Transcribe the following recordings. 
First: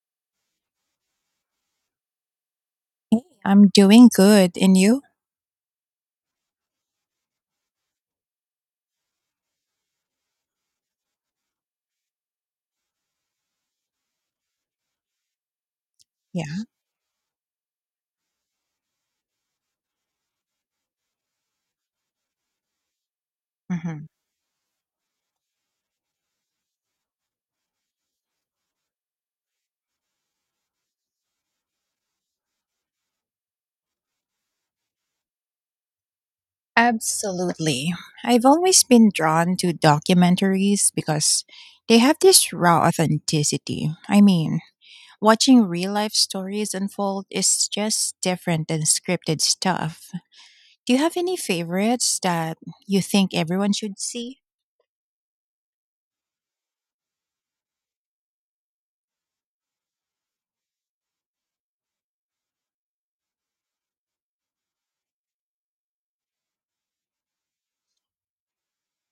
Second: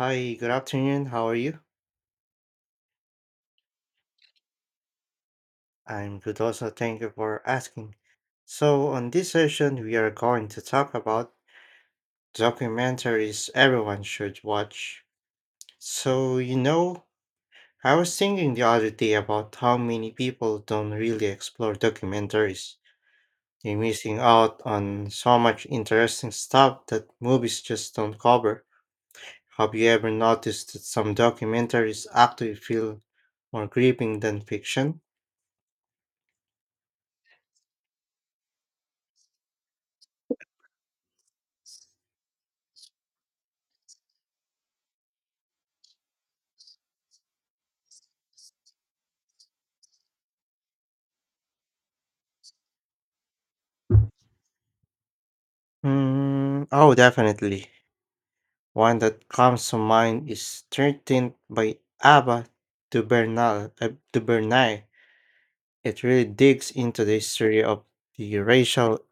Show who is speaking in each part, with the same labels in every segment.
Speaker 1: Hi, good afternoon. How are you?
Speaker 2: I'm doing good. And you?
Speaker 1: I'm good also. Thank you for asking. So, on this session, we are going to talk about documentaries everyone should watch. So,
Speaker 2: Yeah.
Speaker 1: I was thinking the other day about how many people don't really explore documentaries. They're
Speaker 2: Hmm.
Speaker 1: missing out on so much interesting stuff that movies just don't cover. Have you ever noticed that some documentaries actually feel more gripping than fiction?
Speaker 2: Absolutely. I've always been drawn to documentaries because they have this raw authenticity. I mean, watching real life stories unfold is just different than scripted stuff. Do you have any favorites that you think everyone should see?
Speaker 1: Oh, definitely. One that comes to mind is 13th by Abba de Bernal, de Bernay. It really digs into the history of the racial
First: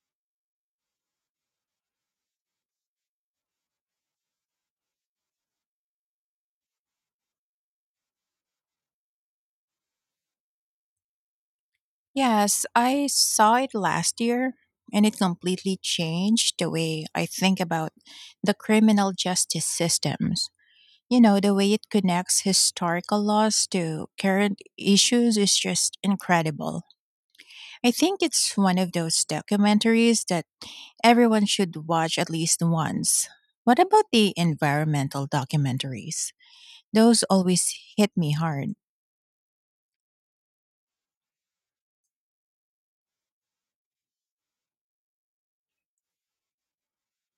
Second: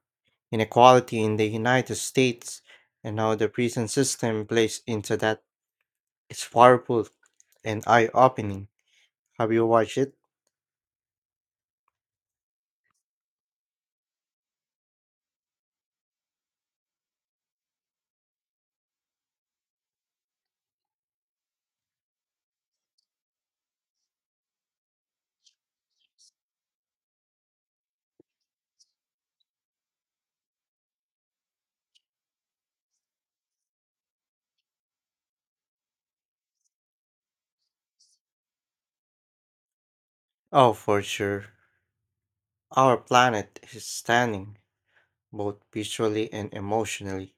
Speaker 1: inequality in the United States and how the prison system plays into that. It's powerful and eye-opening. Have you watched it?
Speaker 2: Yes, I saw it last year and it completely changed the way I think about the criminal justice systems. You know, the way it connects historical laws to current issues is just incredible. I think it's one of those documentaries that everyone should watch at least once. What about the environmental documentaries? Those always hit me hard.
Speaker 1: Oh, for sure. Our planet is stunning, both visually and emotionally.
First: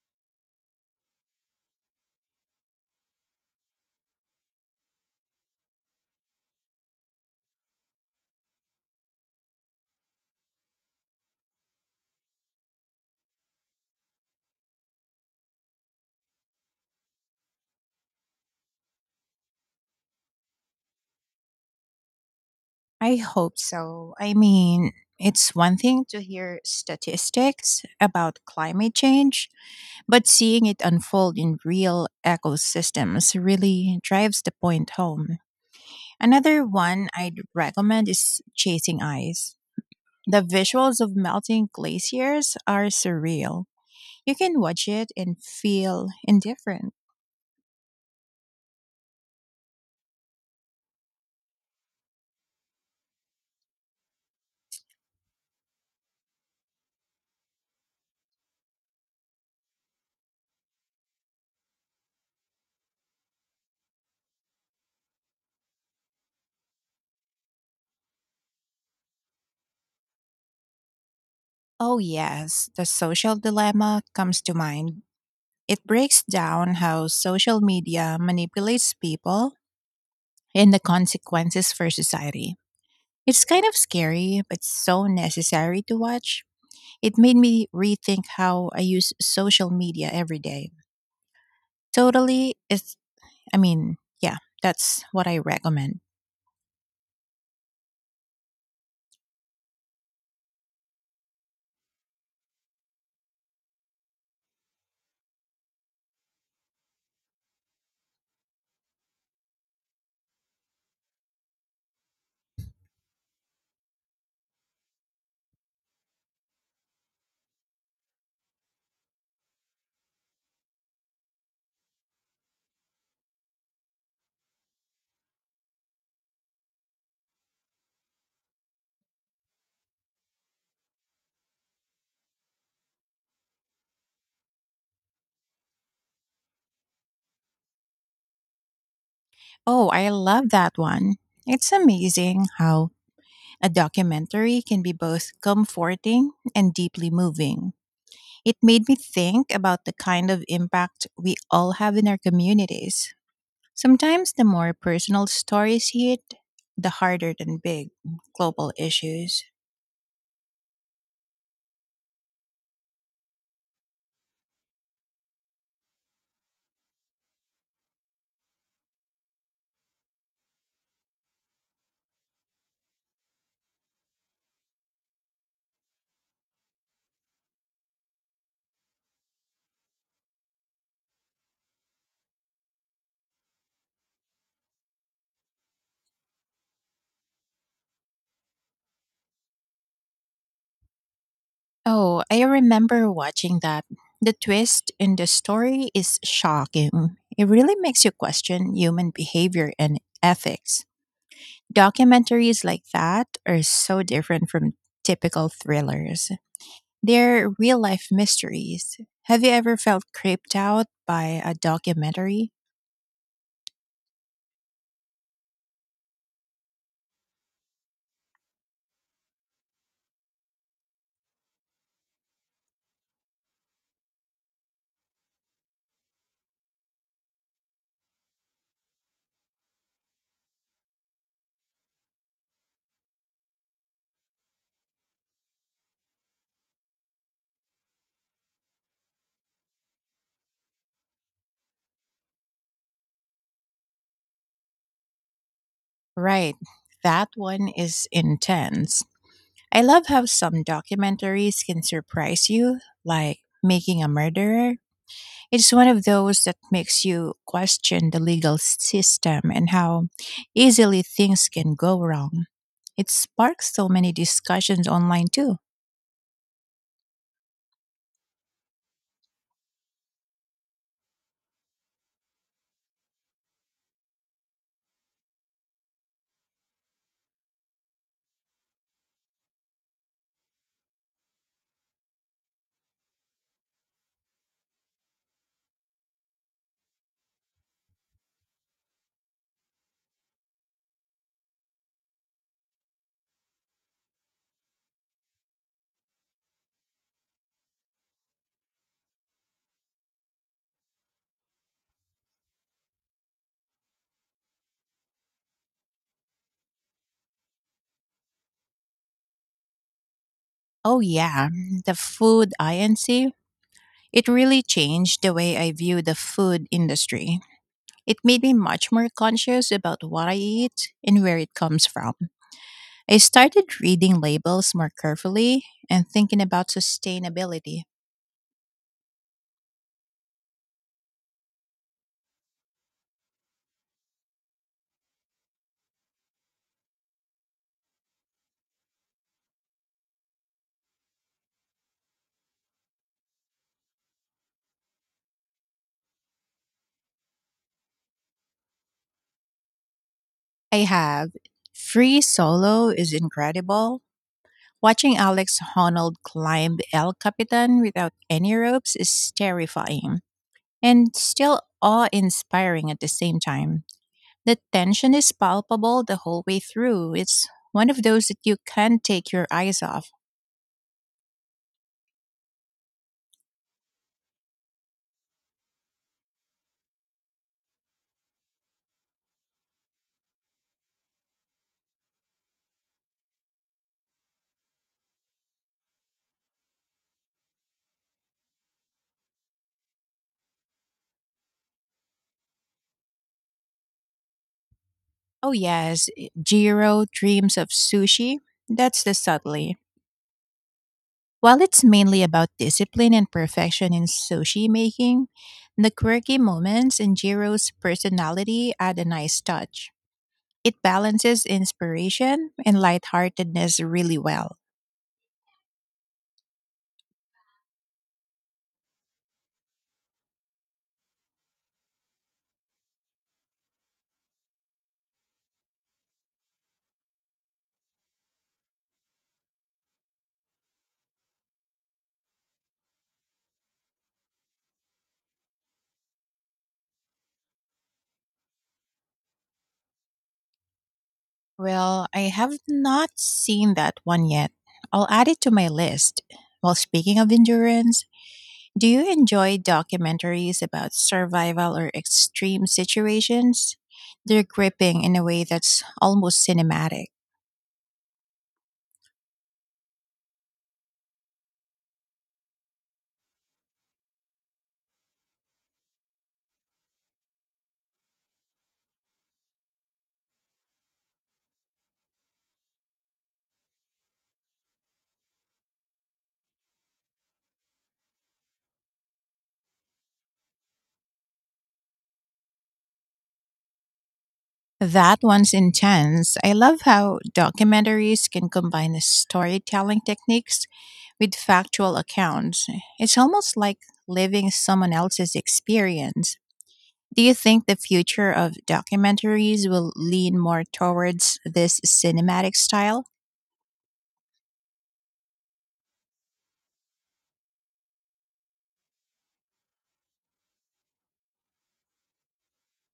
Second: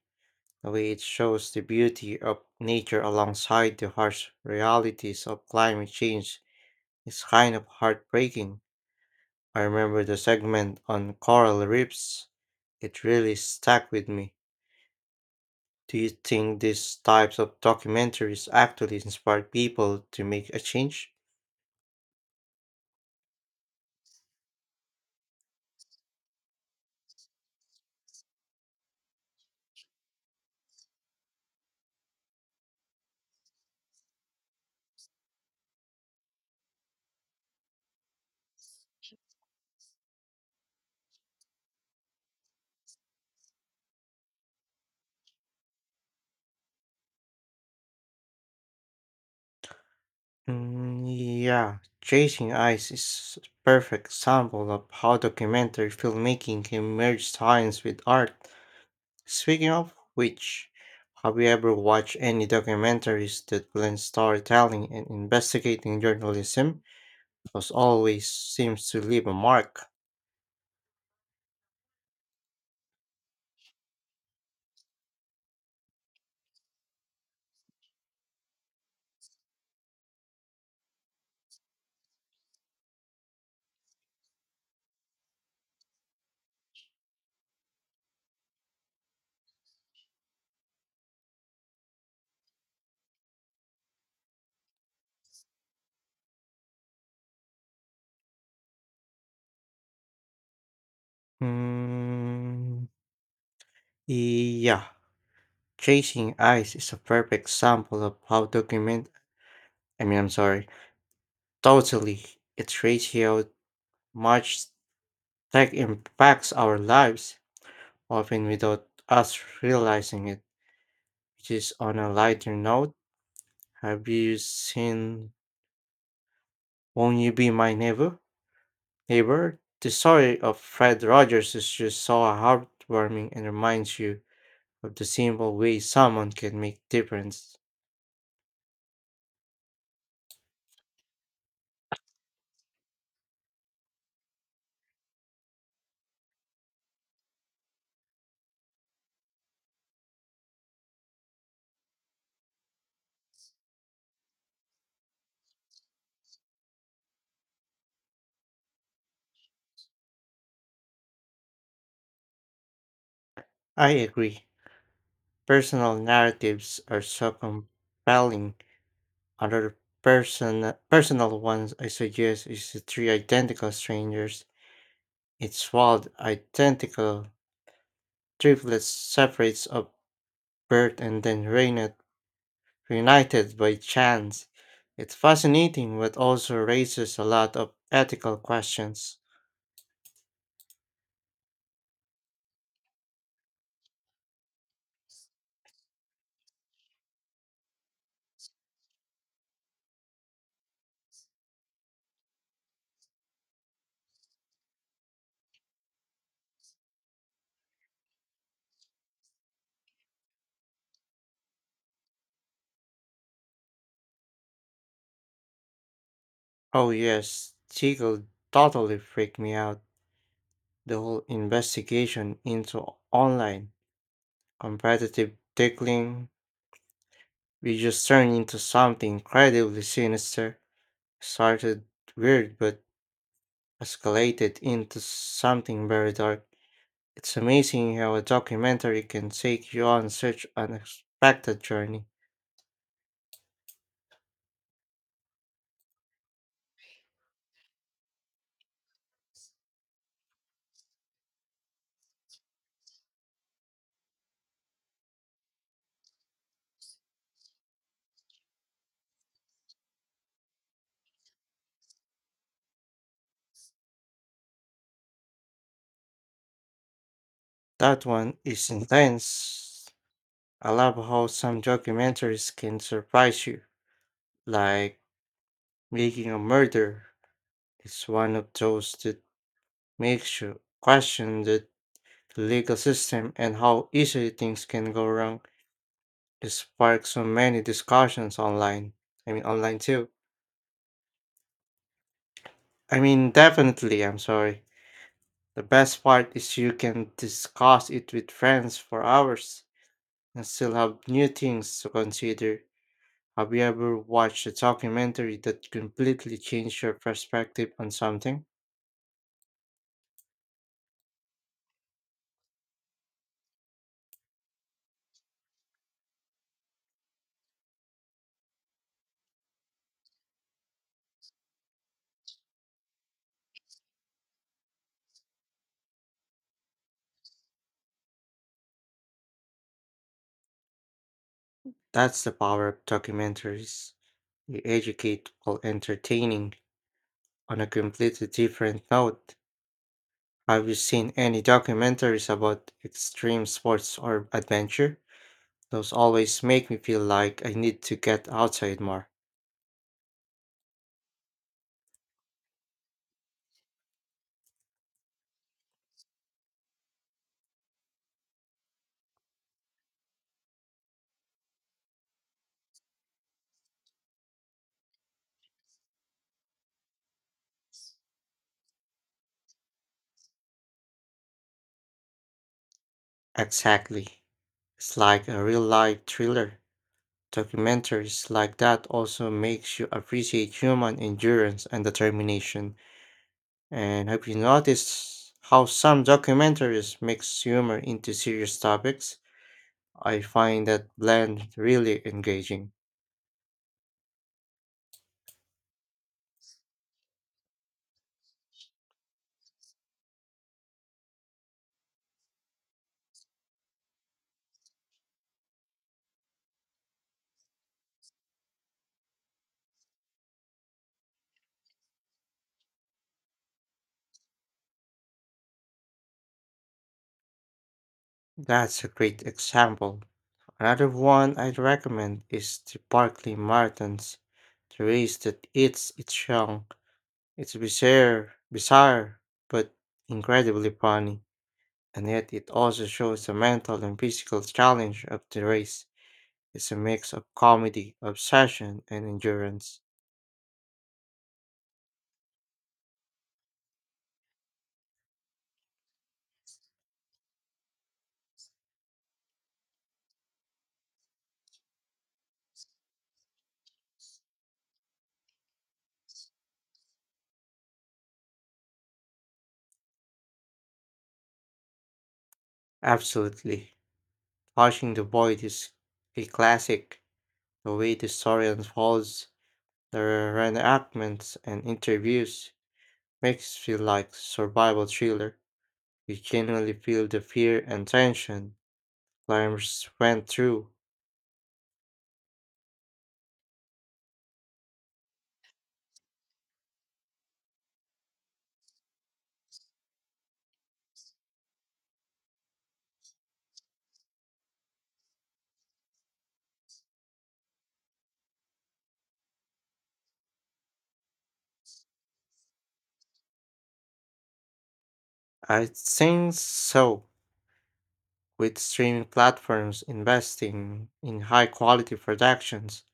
Speaker 1: The way it shows the beauty of nature alongside the harsh realities of climate change is kind of heartbreaking. I remember the segment on coral reefs. It really stuck with me. Do you think these types of documentaries actually inspire people to make a change?
Speaker 2: I hope so. I mean, it's one thing to hear statistics about climate change, but seeing it unfold in real ecosystems really drives the point home. Another one I'd recommend is Chasing Ice. The visuals of melting glaciers are surreal. You can watch it and feel indifferent.
Speaker 1: Yeah, Chasing Ice is a perfect example of how documentary filmmaking can merge science with art. Speaking of which, have you ever watched any documentaries that blend storytelling and investigating journalism? Because always seems to leave a mark.
Speaker 2: Oh, yes, the social dilemma comes to mind. It breaks down how social media manipulates people and the consequences for society. It's kind of scary, but so necessary to watch. It made me rethink how I use social media every day. Totally, it's I mean, yeah, that's what I recommend.
Speaker 1: Mm, yeah, Chasing Ice is a perfect sample of how document. I mean, I'm sorry. Totally, it shows how much tech impacts our lives, often without us realizing it. Which is on a lighter note. Have you seen Won't you be my neighbor? Neighbor? The story of Fred Rogers is just so heartwarming and reminds you of the simple way someone can make difference.
Speaker 2: Oh, I love that one. It's amazing how a documentary can be both comforting and deeply moving. It made me think about the kind of impact we all have in our communities. Sometimes the more personal stories hit, the harder than big global issues.
Speaker 1: I agree. Personal narratives are so compelling. Another personal ones I suggest is the three identical strangers. It's wild, identical triplets separates of birth and then Raina reunited by chance. It's fascinating, but also raises a lot of ethical questions.
Speaker 2: Oh, I remember watching that. The twist in the story is shocking. It really makes you question human behavior and ethics. Documentaries like that are so different from typical thrillers. They're real life mysteries. Have you ever felt creeped out by a documentary?
Speaker 1: Oh, yes, Siegel totally freaked me out. The whole investigation into online competitive tickling, we just turned into something incredibly sinister. Started weird, but escalated into something very dark. It's amazing how a documentary can take you on such an unexpected journey.
Speaker 2: Right, that one is intense. I love how some documentaries can surprise you, like Making a Murderer. It's one of those that makes you question the legal system and how easily things can go wrong. It sparks so many discussions online too.
Speaker 1: That one is intense. I love how some documentaries can surprise you, like Making a Murder, it's one of those that makes you question the legal system and how easily things can go wrong. It sparks so many discussions online. Online too. Definitely, I'm sorry. The best part is you can discuss it with friends for hours and still have new things to consider. Have you ever watched a documentary that completely changed your perspective on something?
Speaker 2: Oh, yeah, the food INC. It really changed the way I view the food industry. It made me much more conscious about what I eat and where it comes from. I started reading labels more carefully and thinking about sustainability.
Speaker 1: That's the power of documentaries. They educate while entertaining on a completely different note. Have you seen any documentaries about extreme sports or adventure? Those always make me feel like I need to get outside more.
Speaker 2: I have. Free Solo is incredible. Watching Alex Honnold climb El Capitan without any ropes is terrifying and still awe inspiring at the same time. The tension is palpable the whole way through. It's one of those that you can't take your eyes off.
Speaker 1: Exactly. It's like a real life thriller. Documentaries like that also makes you appreciate human endurance and determination. And have you noticed how some documentaries mix humor into serious topics? I find that blend really engaging.
Speaker 2: Oh, yes, Jiro Dreams of Sushi. That's the subtlety. While it's mainly about discipline and perfection in sushi making, the quirky moments in Jiro's personality add a nice touch. It balances inspiration and lightheartedness really well.
Speaker 1: That's a great example. Another one I'd recommend is the Barkley Martins, the race that eats its young. It's bizarre, but incredibly funny, and yet it also shows the mental and physical challenge of the race. It's a mix of comedy, obsession, and endurance.
Speaker 2: Well, I have not seen that one yet. I'll add it to my list. Well, speaking of endurance, do you enjoy documentaries about survival or extreme situations? They're gripping in a way that's almost cinematic.
Speaker 1: Absolutely. Watching the void is a classic. The way the story unfolds, the reenactments and interviews makes feel like survival thriller. You genuinely feel the fear and tension climbers went through.
Speaker 2: That one's intense. I love how documentaries can combine the storytelling techniques with factual accounts. It's almost like living someone else's experience. Do you think the future of documentaries will lean more towards this cinematic style?
Speaker 1: I think so. With streaming platforms investing in high quality productions,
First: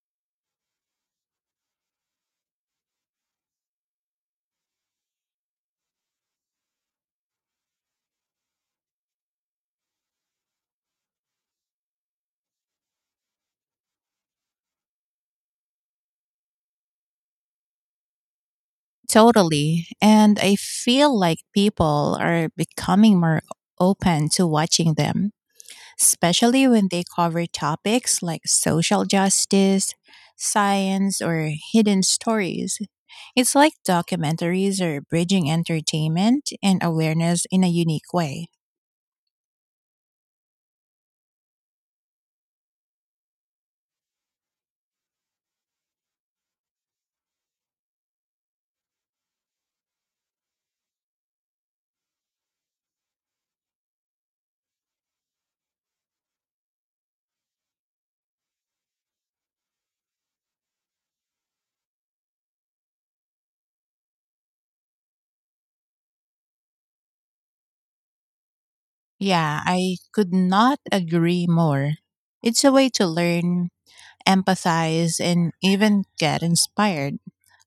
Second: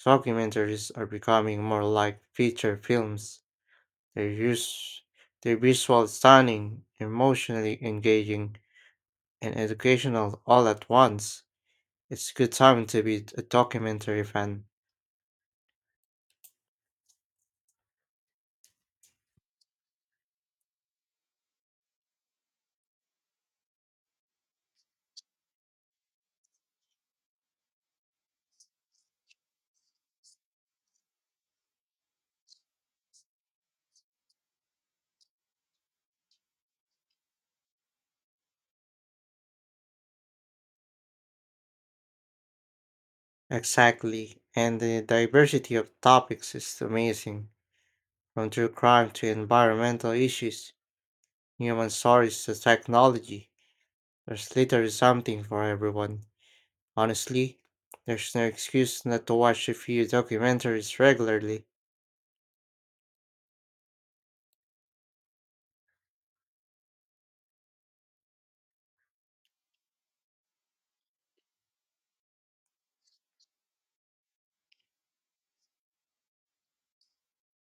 Speaker 1: documentaries are becoming more like feature films. They use they're visual stunning, emotionally engaging, and educational all at once. It's good time to be a documentary fan.
Speaker 2: Totally. And I feel like people are becoming more open to watching them especially when they cover topics like social justice, science, or hidden stories. It's like documentaries are bridging entertainment and awareness in a unique way.
Speaker 1: Exactly. And the diversity of topics is amazing. From true crime to environmental issues, human stories to technology. There's literally something for everyone. Honestly, there's no excuse not to watch a few documentaries regularly.
Speaker 2: Yeah, I could not agree more. It's a way to learn, empathize, and even get inspired.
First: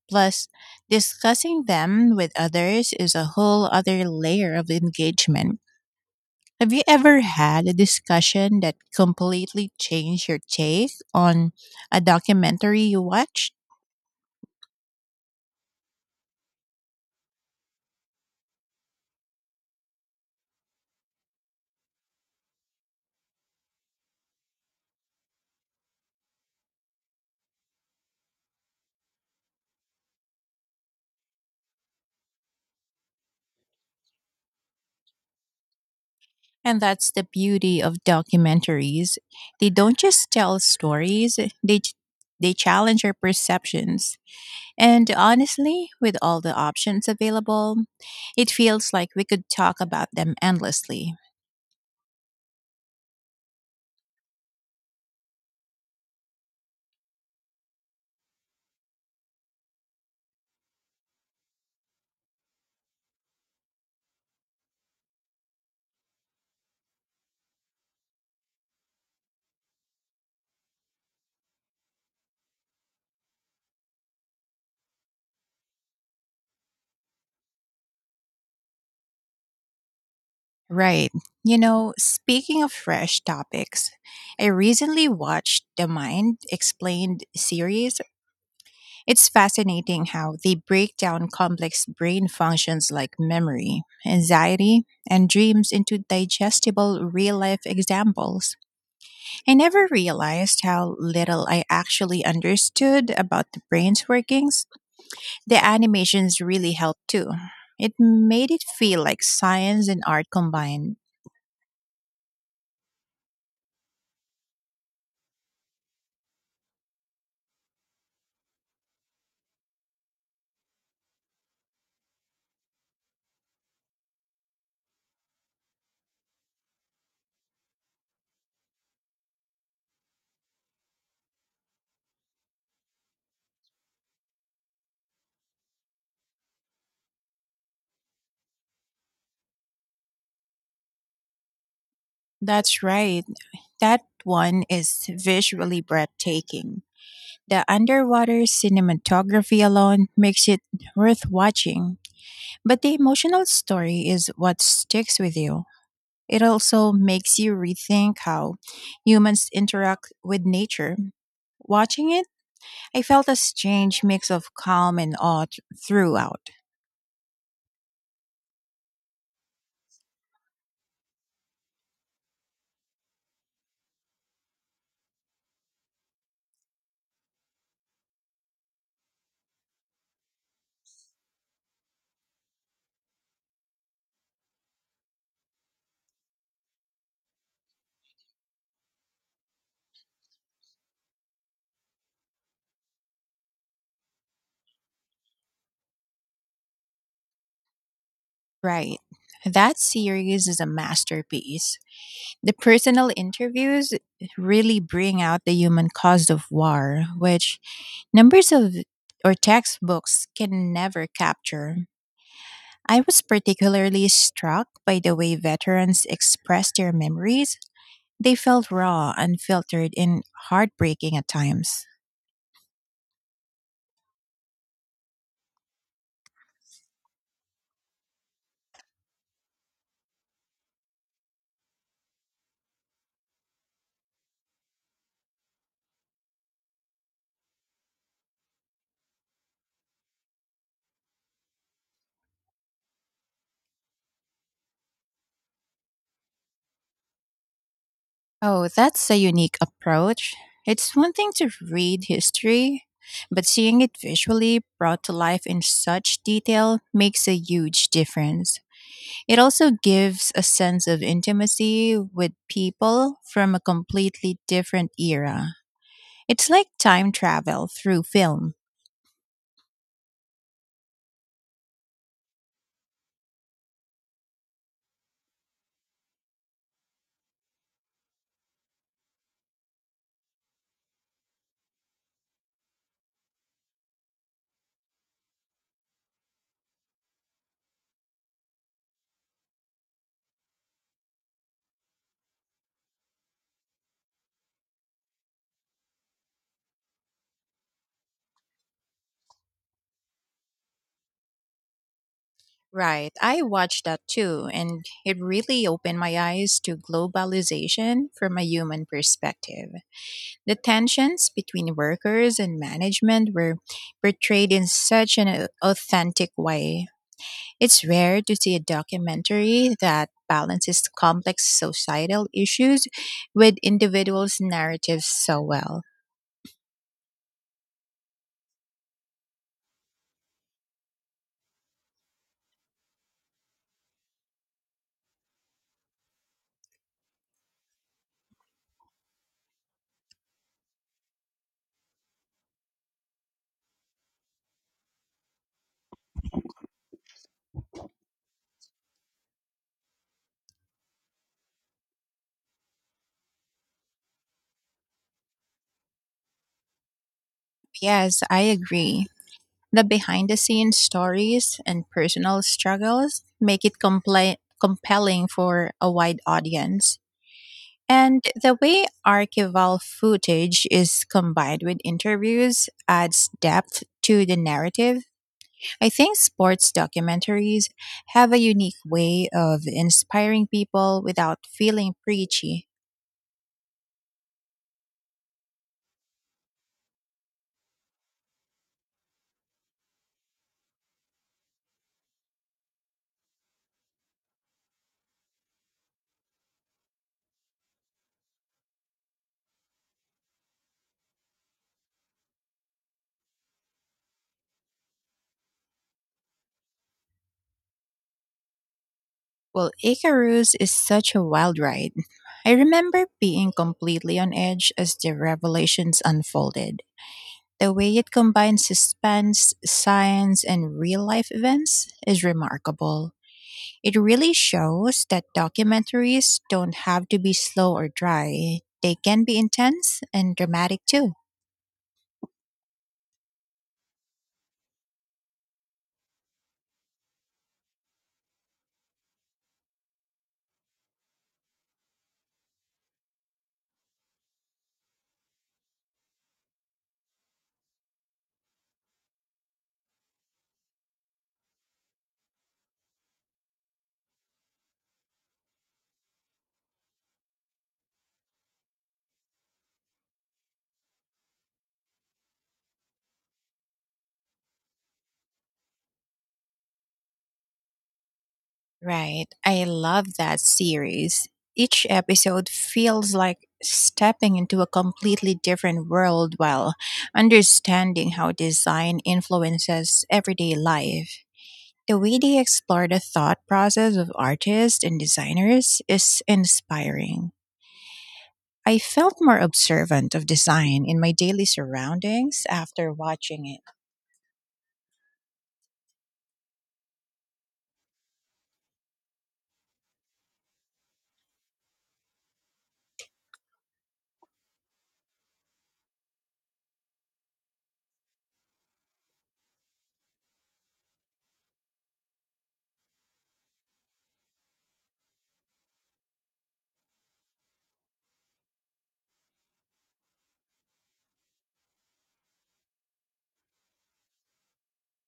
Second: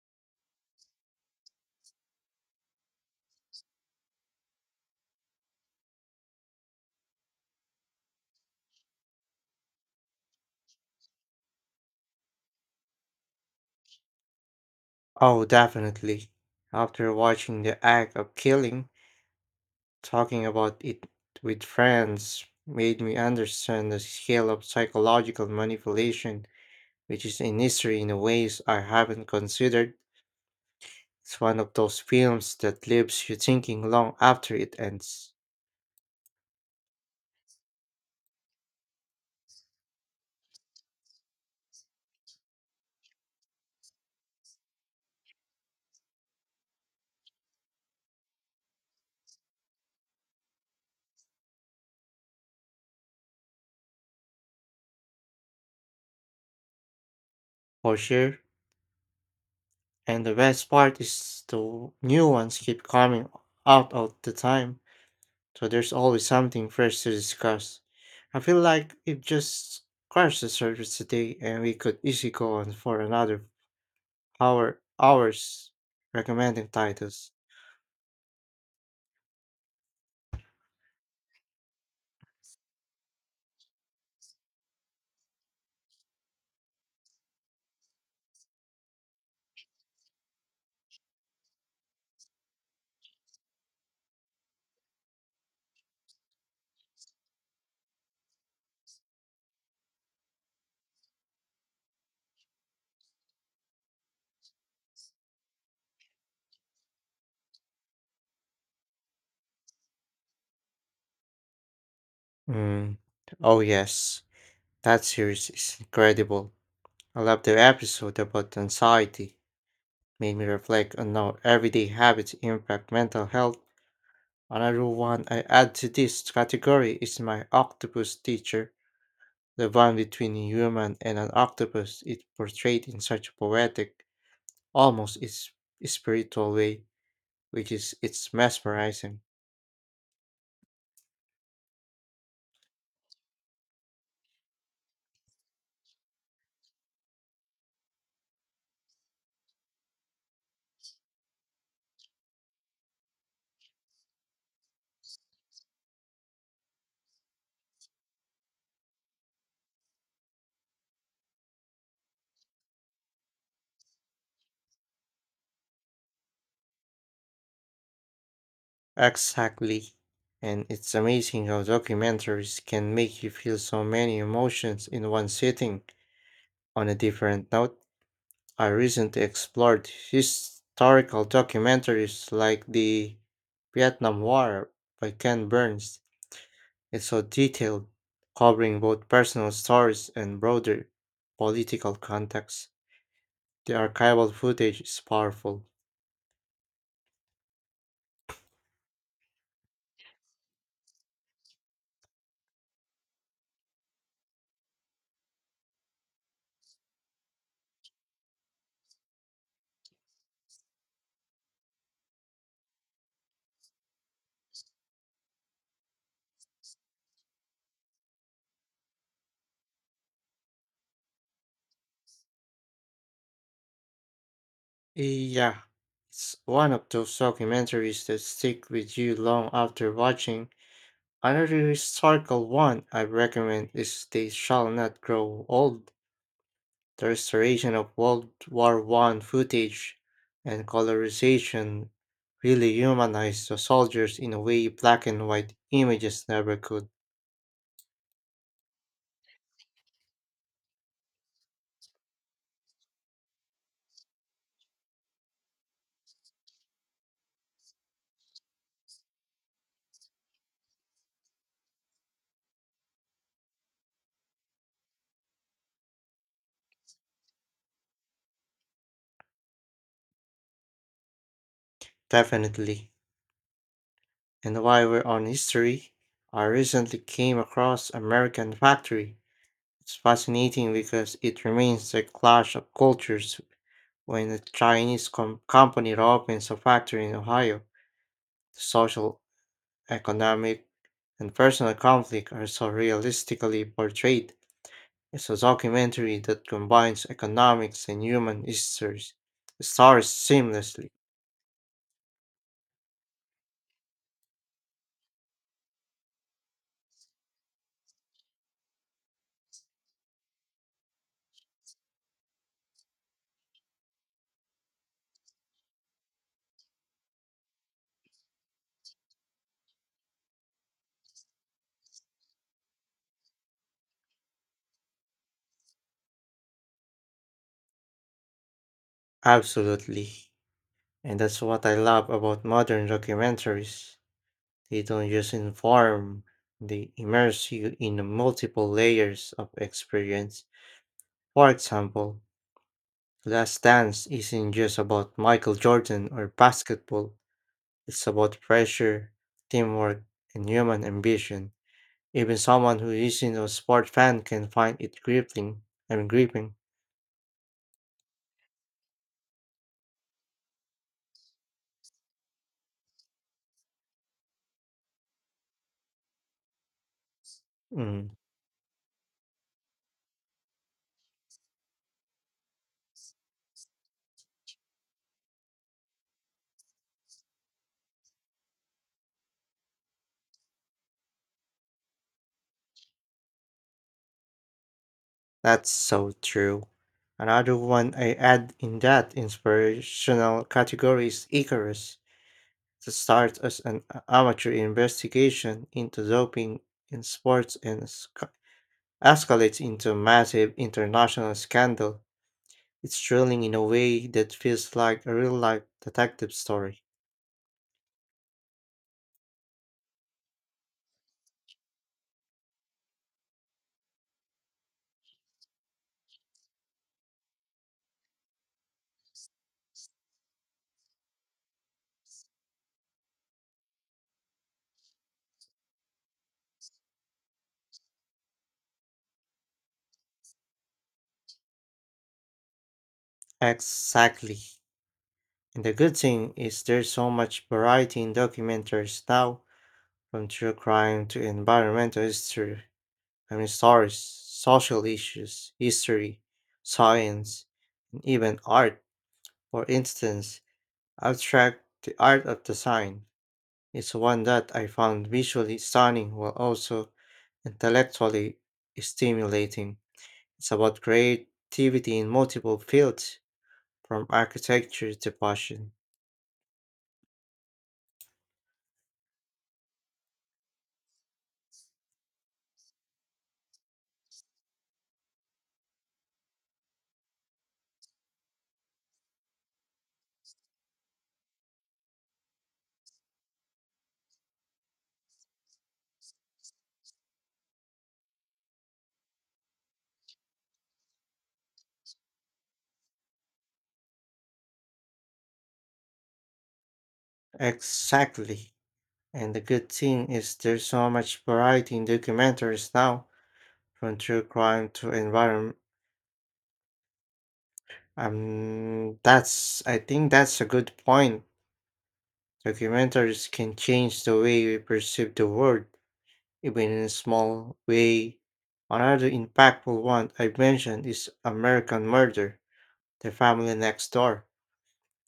Speaker 2: Plus, discussing them with others is a whole other layer of engagement. Have you ever had a discussion that completely changed your take on a documentary you watched?
Speaker 1: Oh, definitely. After watching The Act of Killing, talking about it with friends made me understand the scale of psychological manipulation, which is a history in ways I haven't considered. It's one of those films that leaves you thinking long after it ends.
Speaker 2: And that's the beauty of documentaries. They don't just tell stories, they challenge our perceptions. And honestly, with all the options available, it feels like we could talk about them endlessly.
Speaker 1: For sure. And the best part is the new ones keep coming out all the time, so there's always something fresh to discuss. I feel like it just scratched the surface today, and we could easily go on for another Our hours recommending titles.
Speaker 2: Right. You know, speaking of fresh topics, I recently watched the Mind Explained series. It's fascinating how they break down complex brain functions like memory, anxiety, and dreams into digestible real life examples. I never realized how little I actually understood about the brain's workings. The animations really helped too. It made it feel like science and art combined.
Speaker 1: Mm. Oh yes, that series is incredible. I love the episode about anxiety. Made me reflect on how everyday habits impact mental health. Another one I add to this category is my octopus teacher. The bond between a human and an octopus is portrayed in such a poetic, almost is spiritual way, which is it's mesmerizing.
Speaker 2: That's right. That one is visually breathtaking. The underwater cinematography alone makes it worth watching. But the emotional story is what sticks with you. It also makes you rethink how humans interact with nature. Watching it, I felt a strange mix of calm and awe throughout.
Speaker 1: Exactly. And it's amazing how documentaries can make you feel so many emotions in one sitting. On a different note, I recently explored historical documentaries like the Vietnam War by Ken Burns. It's so detailed, covering both personal stories and broader political context. The archival footage is powerful.
Speaker 2: Right. That series is a masterpiece. The personal interviews really bring out the human cost of war, which numbers of or textbooks can never capture. I was particularly struck by the way veterans expressed their memories. They felt raw, unfiltered, and heartbreaking at times.
Speaker 1: Yeah, it's one of those documentaries that stick with you long after watching. Another historical one I recommend is They Shall Not Grow Old, the restoration of World War I footage and colorization really humanized the soldiers in a way black and white images never could.
Speaker 2: Oh, that's a unique approach. It's one thing to read history, but seeing it visually brought to life in such detail makes a huge difference. It also gives a sense of intimacy with people from a completely different era. It's like time travel through film.
Speaker 1: Definitely. And while we're on history, I recently came across American Factory. It's fascinating because it remains the clash of cultures when a company opens a factory in Ohio. The social, economic, and personal conflict are so realistically portrayed. It's a documentary that combines economics and human histories, stars seamlessly.
Speaker 2: Right, I watched that too, and it really opened my eyes to globalization from a human perspective. The tensions between workers and management were portrayed in such an authentic way. It's rare to see a documentary that balances complex societal issues with individuals' narratives so well.
Speaker 1: Absolutely. And that's what I love about modern documentaries. They don't just inform, they immerse you in multiple layers of experience. For example, Last Dance isn't just about Michael Jordan or basketball, it's about pressure, teamwork, and human ambition. Even someone who isn't a sport fan can find it gripping.
Speaker 2: Yes, I agree. The behind the scenes stories and personal struggles make it compelling for a wide audience.
Speaker 1: Mm,
Speaker 2: And the way archival footage is combined with interviews adds depth to the narrative. I think sports documentaries have a unique way of inspiring people without feeling preachy.
Speaker 1: that's so true. Another one I add in that inspirational category is Icarus, that starts as amateur investigation into doping in sports and escalates into a massive international scandal. It's thrilling in a way that feels like a real life detective story.
Speaker 2: Well, Icarus is such a wild ride. I remember being completely on edge as the revelations unfolded. The way it combines suspense, science, and real life events is remarkable. It really shows that documentaries don't have to be slow or dry, they can be intense and dramatic too.
Speaker 1: Exactly. And the good thing is there's so much variety in documentaries now, from true crime to environmental history, I mean stories, social issues, history, science, and even art. For instance, Abstract, the art of design, is one that I found visually stunning while also intellectually stimulating. It's about creativity in multiple fields, from architecture to fashion.
Speaker 2: Right. I love that series. Each episode feels like stepping into a completely different world while understanding how design influences everyday life. The way they explore the thought process of artists and designers is inspiring. I felt more observant of design in my daily surroundings after watching it.
Speaker 1: Exactly. And the good thing is there's so much variety in documentaries now, from true crime to environment. That's I think that's a good point. Documentaries can change the way we perceive the world, even in a small way. Another impactful one I mentioned is American Murder. The Family Next Door.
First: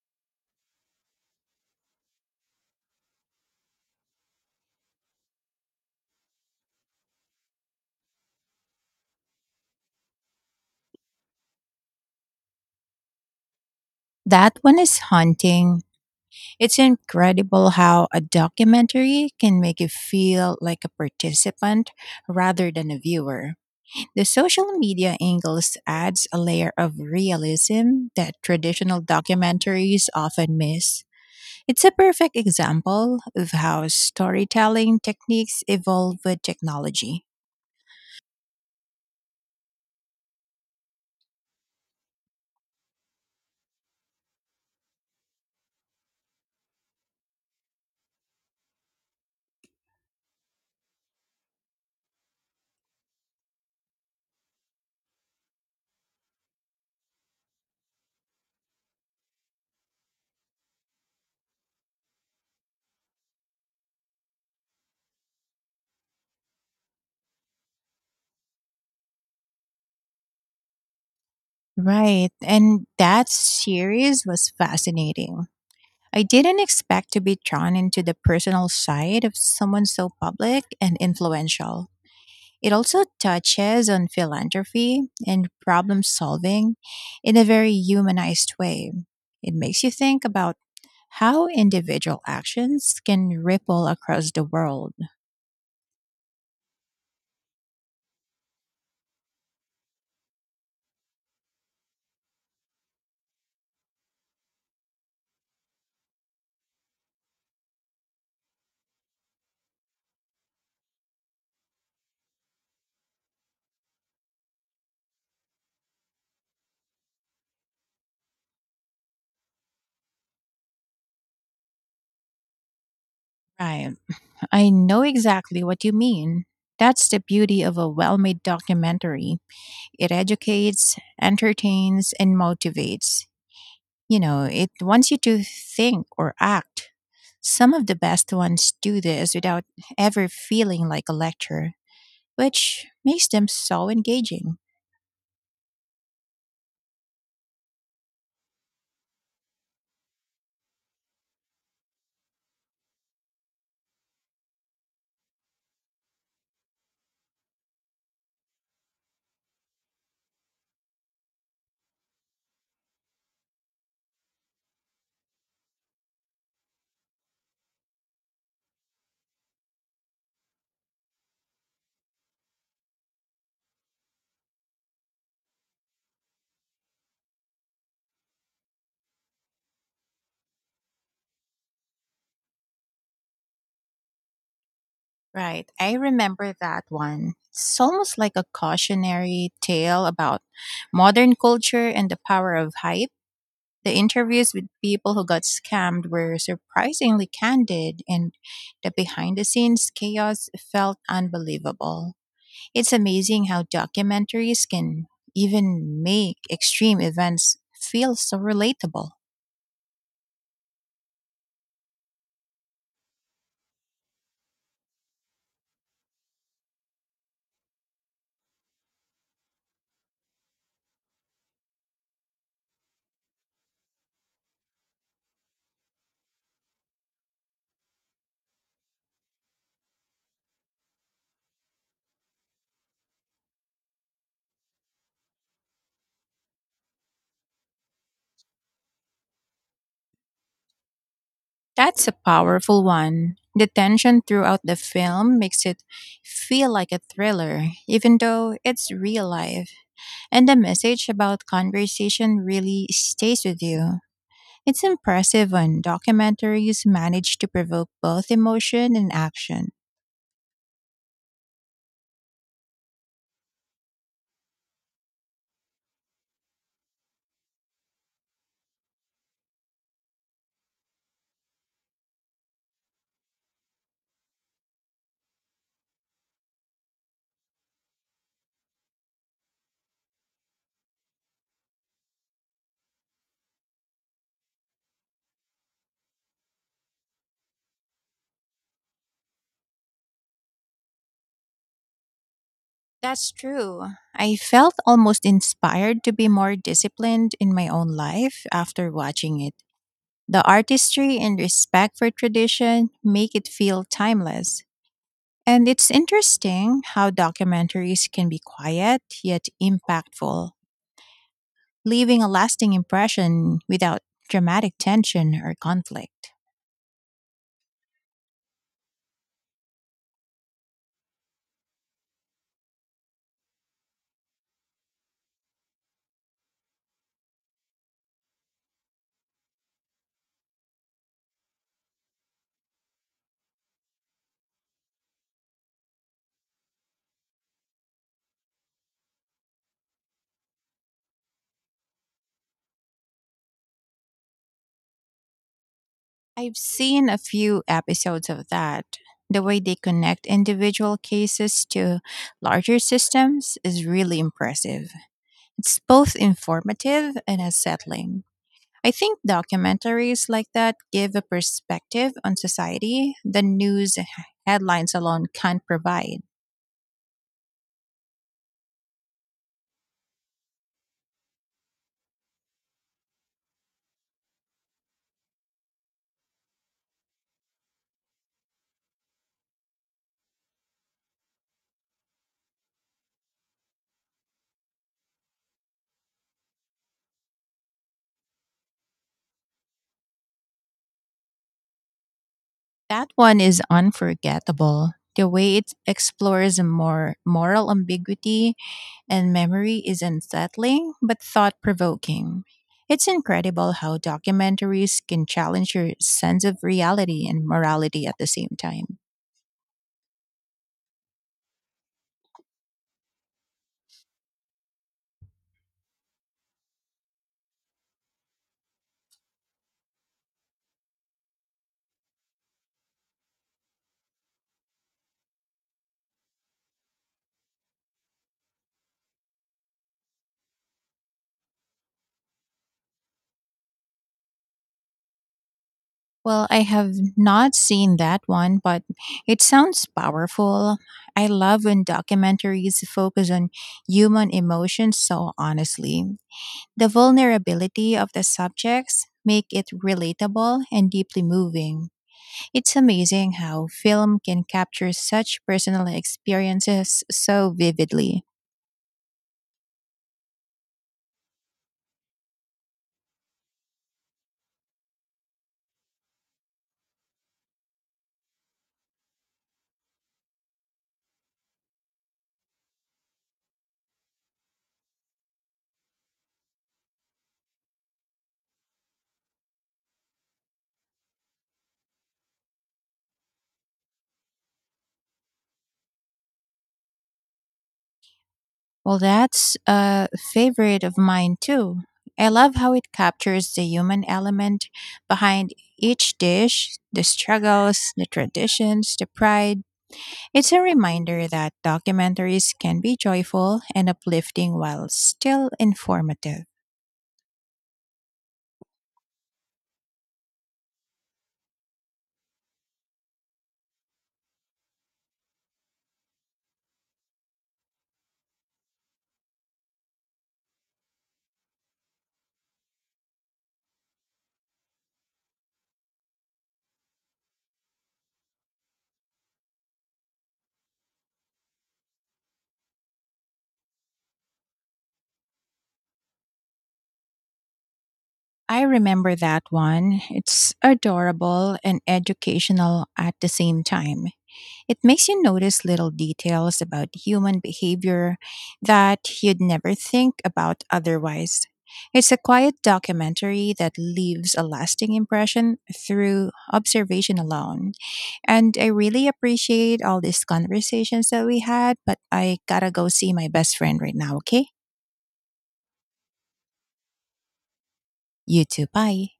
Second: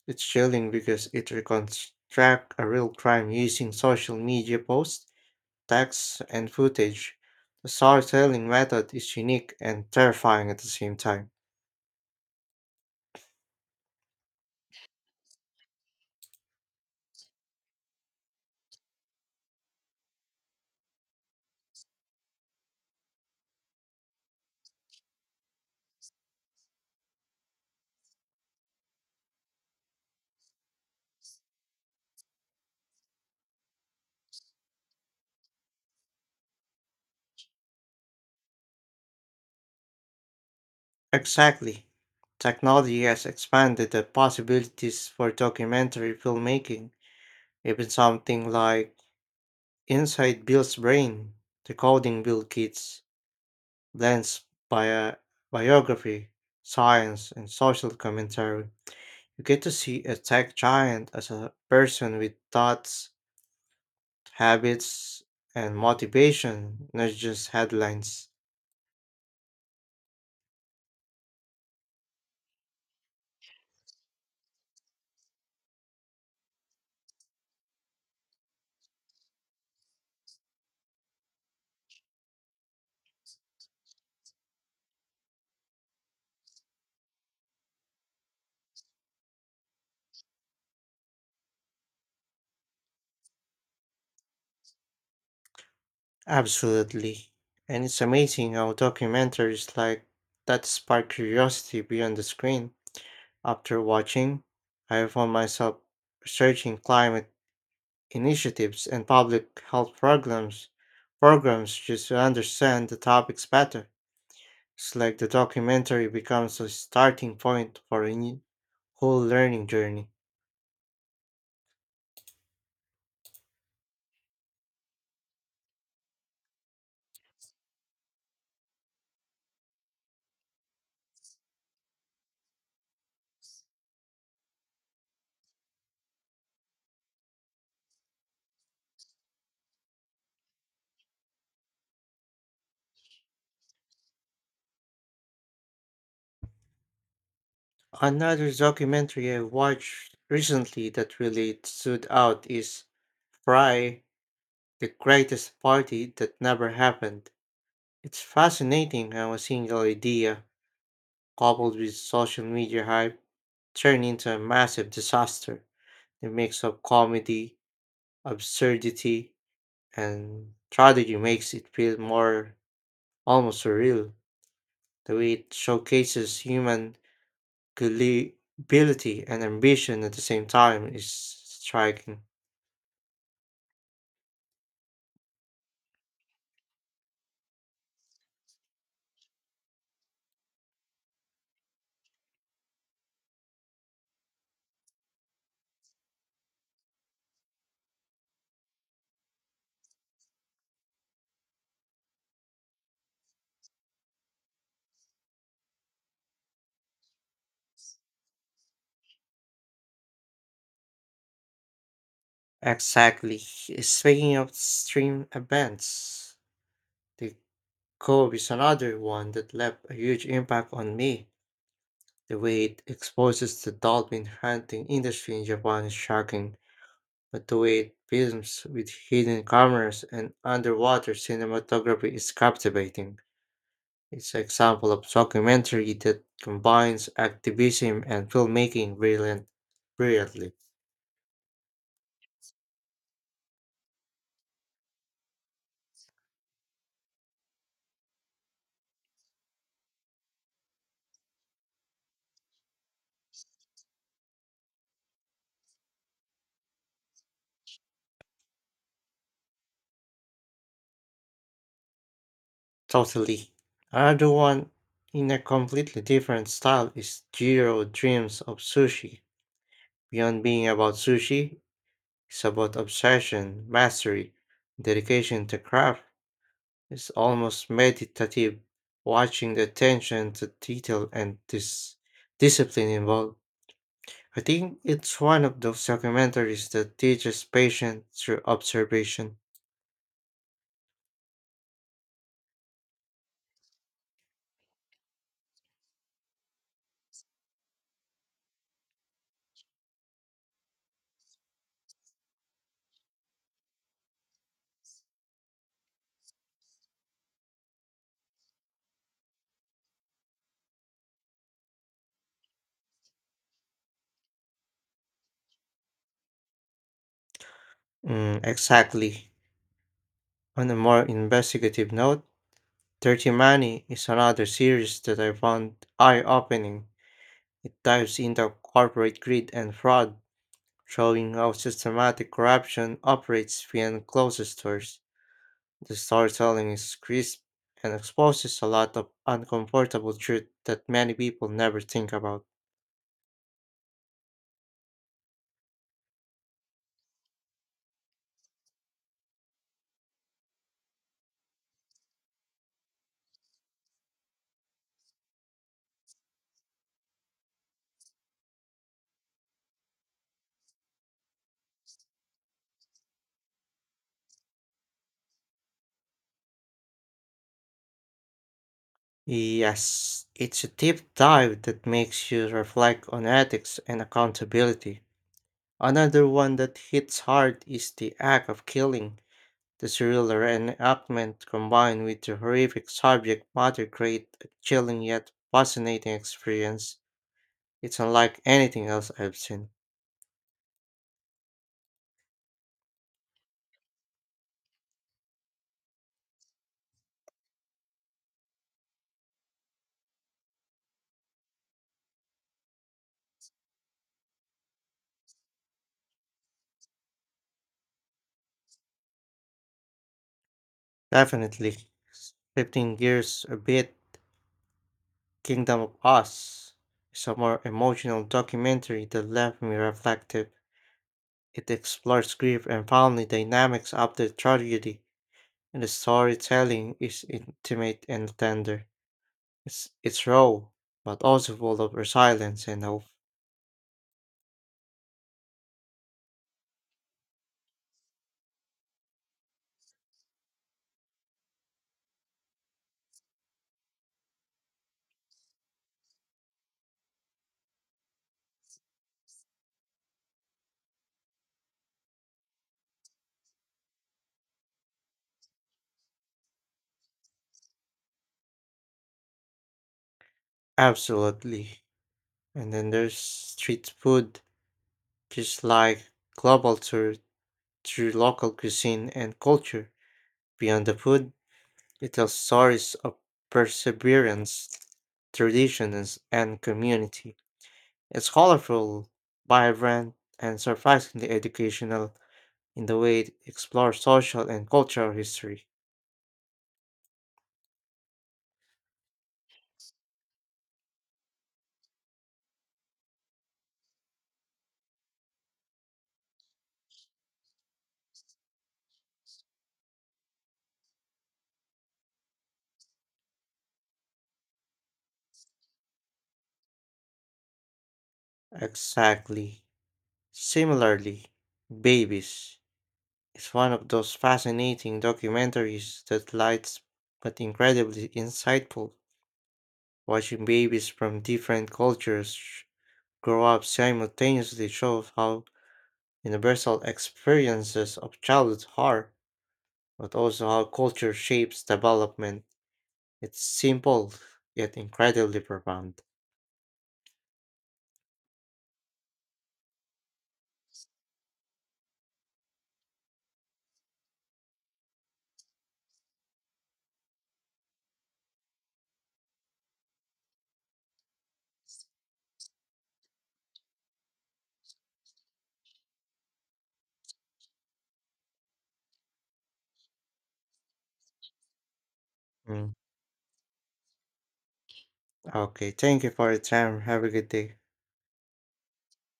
Speaker 1: It's chilling because it reconstructs a real crime using social media posts, texts, and footage. The storytelling method is unique and terrifying at the same time.
Speaker 2: That one is haunting. It's incredible how a documentary can make you feel like a participant rather than a viewer. The social media angles adds a layer of realism that traditional documentaries often miss. It's a perfect example of how storytelling techniques evolve with technology.
Speaker 1: Exactly. Technology has expanded the possibilities for documentary filmmaking. Even something like Inside Bill's Brain, Decoding Bill Gates, blends bio- biography, science, and social commentary. You get to see a tech giant as a person with thoughts, habits, and motivation, not just headlines.
Speaker 2: Right, and that series was fascinating. I didn't expect to be drawn into the personal side of someone so public and influential. It also touches on philanthropy and problem solving in a very humanized way. It makes you think about how individual actions can ripple across the world.
Speaker 1: Absolutely. And it's amazing how documentaries like that spark curiosity beyond the screen. After watching, I found myself searching climate initiatives and public health programs just to understand the topics better. It's like the documentary becomes a starting point for a new, whole learning journey.
Speaker 2: Right. I know exactly what you mean. That's the beauty of a well made documentary. It educates, entertains, and motivates. You know, it wants you to think or act. Some of the best ones do this without ever feeling like a lecture, which makes them so engaging.
Speaker 1: Another documentary I watched recently that really stood out is Fry, The Greatest Party That Never Happened. It's fascinating how a single idea, coupled with social media hype, turned into a massive disaster. The mix of comedy, absurdity, and tragedy makes it feel more almost surreal. The it showcases human gullibility and ambition at the same time is striking.
Speaker 2: Right, I remember that one. It's almost like a cautionary tale about modern culture and the power of hype. The interviews with people who got scammed were surprisingly candid, and the behind the scenes chaos felt unbelievable. It's amazing how documentaries can even make extreme events feel so relatable.
Speaker 1: Exactly. Speaking of stream events, the Cove is another one that left a huge impact on me. The way it exposes the dolphin hunting industry in Japan is shocking, but the way it films with hidden cameras and underwater cinematography is captivating. It's an example of documentary that combines activism and filmmaking brilliantly.
Speaker 2: That's a powerful one. The tension throughout the film makes it feel like a thriller, even though it's real life. And the message about conversation really stays with you. It's impressive when documentaries manage to provoke both emotion and action.
Speaker 1: Totally. Another one in a completely different style is Jiro Dreams of Sushi. Beyond being about sushi, it's about obsession, mastery, dedication to craft. It's almost meditative, watching the attention to detail and this discipline involved. I think it's one of those documentaries that teaches patience through observation.
Speaker 2: That's true. I felt almost inspired to be more disciplined in my own life after watching it. The artistry and respect for tradition make it feel timeless. And it's interesting how documentaries can be quiet yet impactful, leaving a lasting impression without dramatic tension or conflict.
Speaker 1: Exactly. On a more investigative note, Dirty Money is another series that I found eye opening. It dives into corporate greed and fraud, showing how systematic corruption operates behind closed doors. The storytelling is crisp and exposes a lot of uncomfortable truth that many people never think about.
Speaker 2: I've seen a few episodes of that. The way they connect individual cases to larger systems is really impressive. It's both informative and unsettling. I think documentaries like that give a perspective on society the headlines alone can't provide.
Speaker 1: Yes, it's a deep dive that makes you reflect on ethics and accountability. Another one that hits hard is the act of killing. The thriller and enactment combined with the horrific subject matter create a chilling yet fascinating experience. It's unlike anything else I've seen.
Speaker 2: That one is unforgettable. The way it explores more moral ambiguity and memory is unsettling but thought provoking. It's incredible how documentaries can challenge your sense of reality and morality at the same time.
Speaker 1: Definitely, shifting gears a bit, Kingdom of Us is a more emotional documentary that left me reflective. It explores grief and family dynamics after tragedy, and the storytelling is intimate and tender. It's raw, but also full of resilience and hope.
Speaker 2: Well, I have not seen that one, but it sounds powerful. I love when documentaries focus on human emotions so honestly. The vulnerability of the subjects make it relatable and deeply moving. It's amazing how film can capture such personal experiences so vividly.
Speaker 1: Absolutely. And then there's street food, just like global tour through local cuisine and culture. Beyond the food, it tells stories of perseverance, traditions, and community. It's colorful, vibrant, and surprisingly educational in the way it explores social and cultural history.
Speaker 2: Well, that's a favorite of mine too. I love how it captures the human element behind each dish, the struggles, the traditions, the pride. It's a reminder that documentaries can be joyful and uplifting while still informative.
Speaker 1: Exactly. Similarly, Babies is one of those fascinating documentaries that lights but incredibly insightful. Watching babies from different cultures grow up simultaneously shows how universal experiences of childhood are, but also how culture shapes development. It's simple yet incredibly profound.
Speaker 2: I remember that one. It's adorable and educational at the same time. It makes you notice little details about human behavior that you'd never think about otherwise. It's a quiet documentary that leaves a lasting impression through observation alone. And I really appreciate all these conversations that we had, but I gotta
Speaker 1: Mm.
Speaker 2: go see my best friend right now, okay?
Speaker 1: Okay, thank you for your time. Have a good day.
Speaker 2: You too. Bye.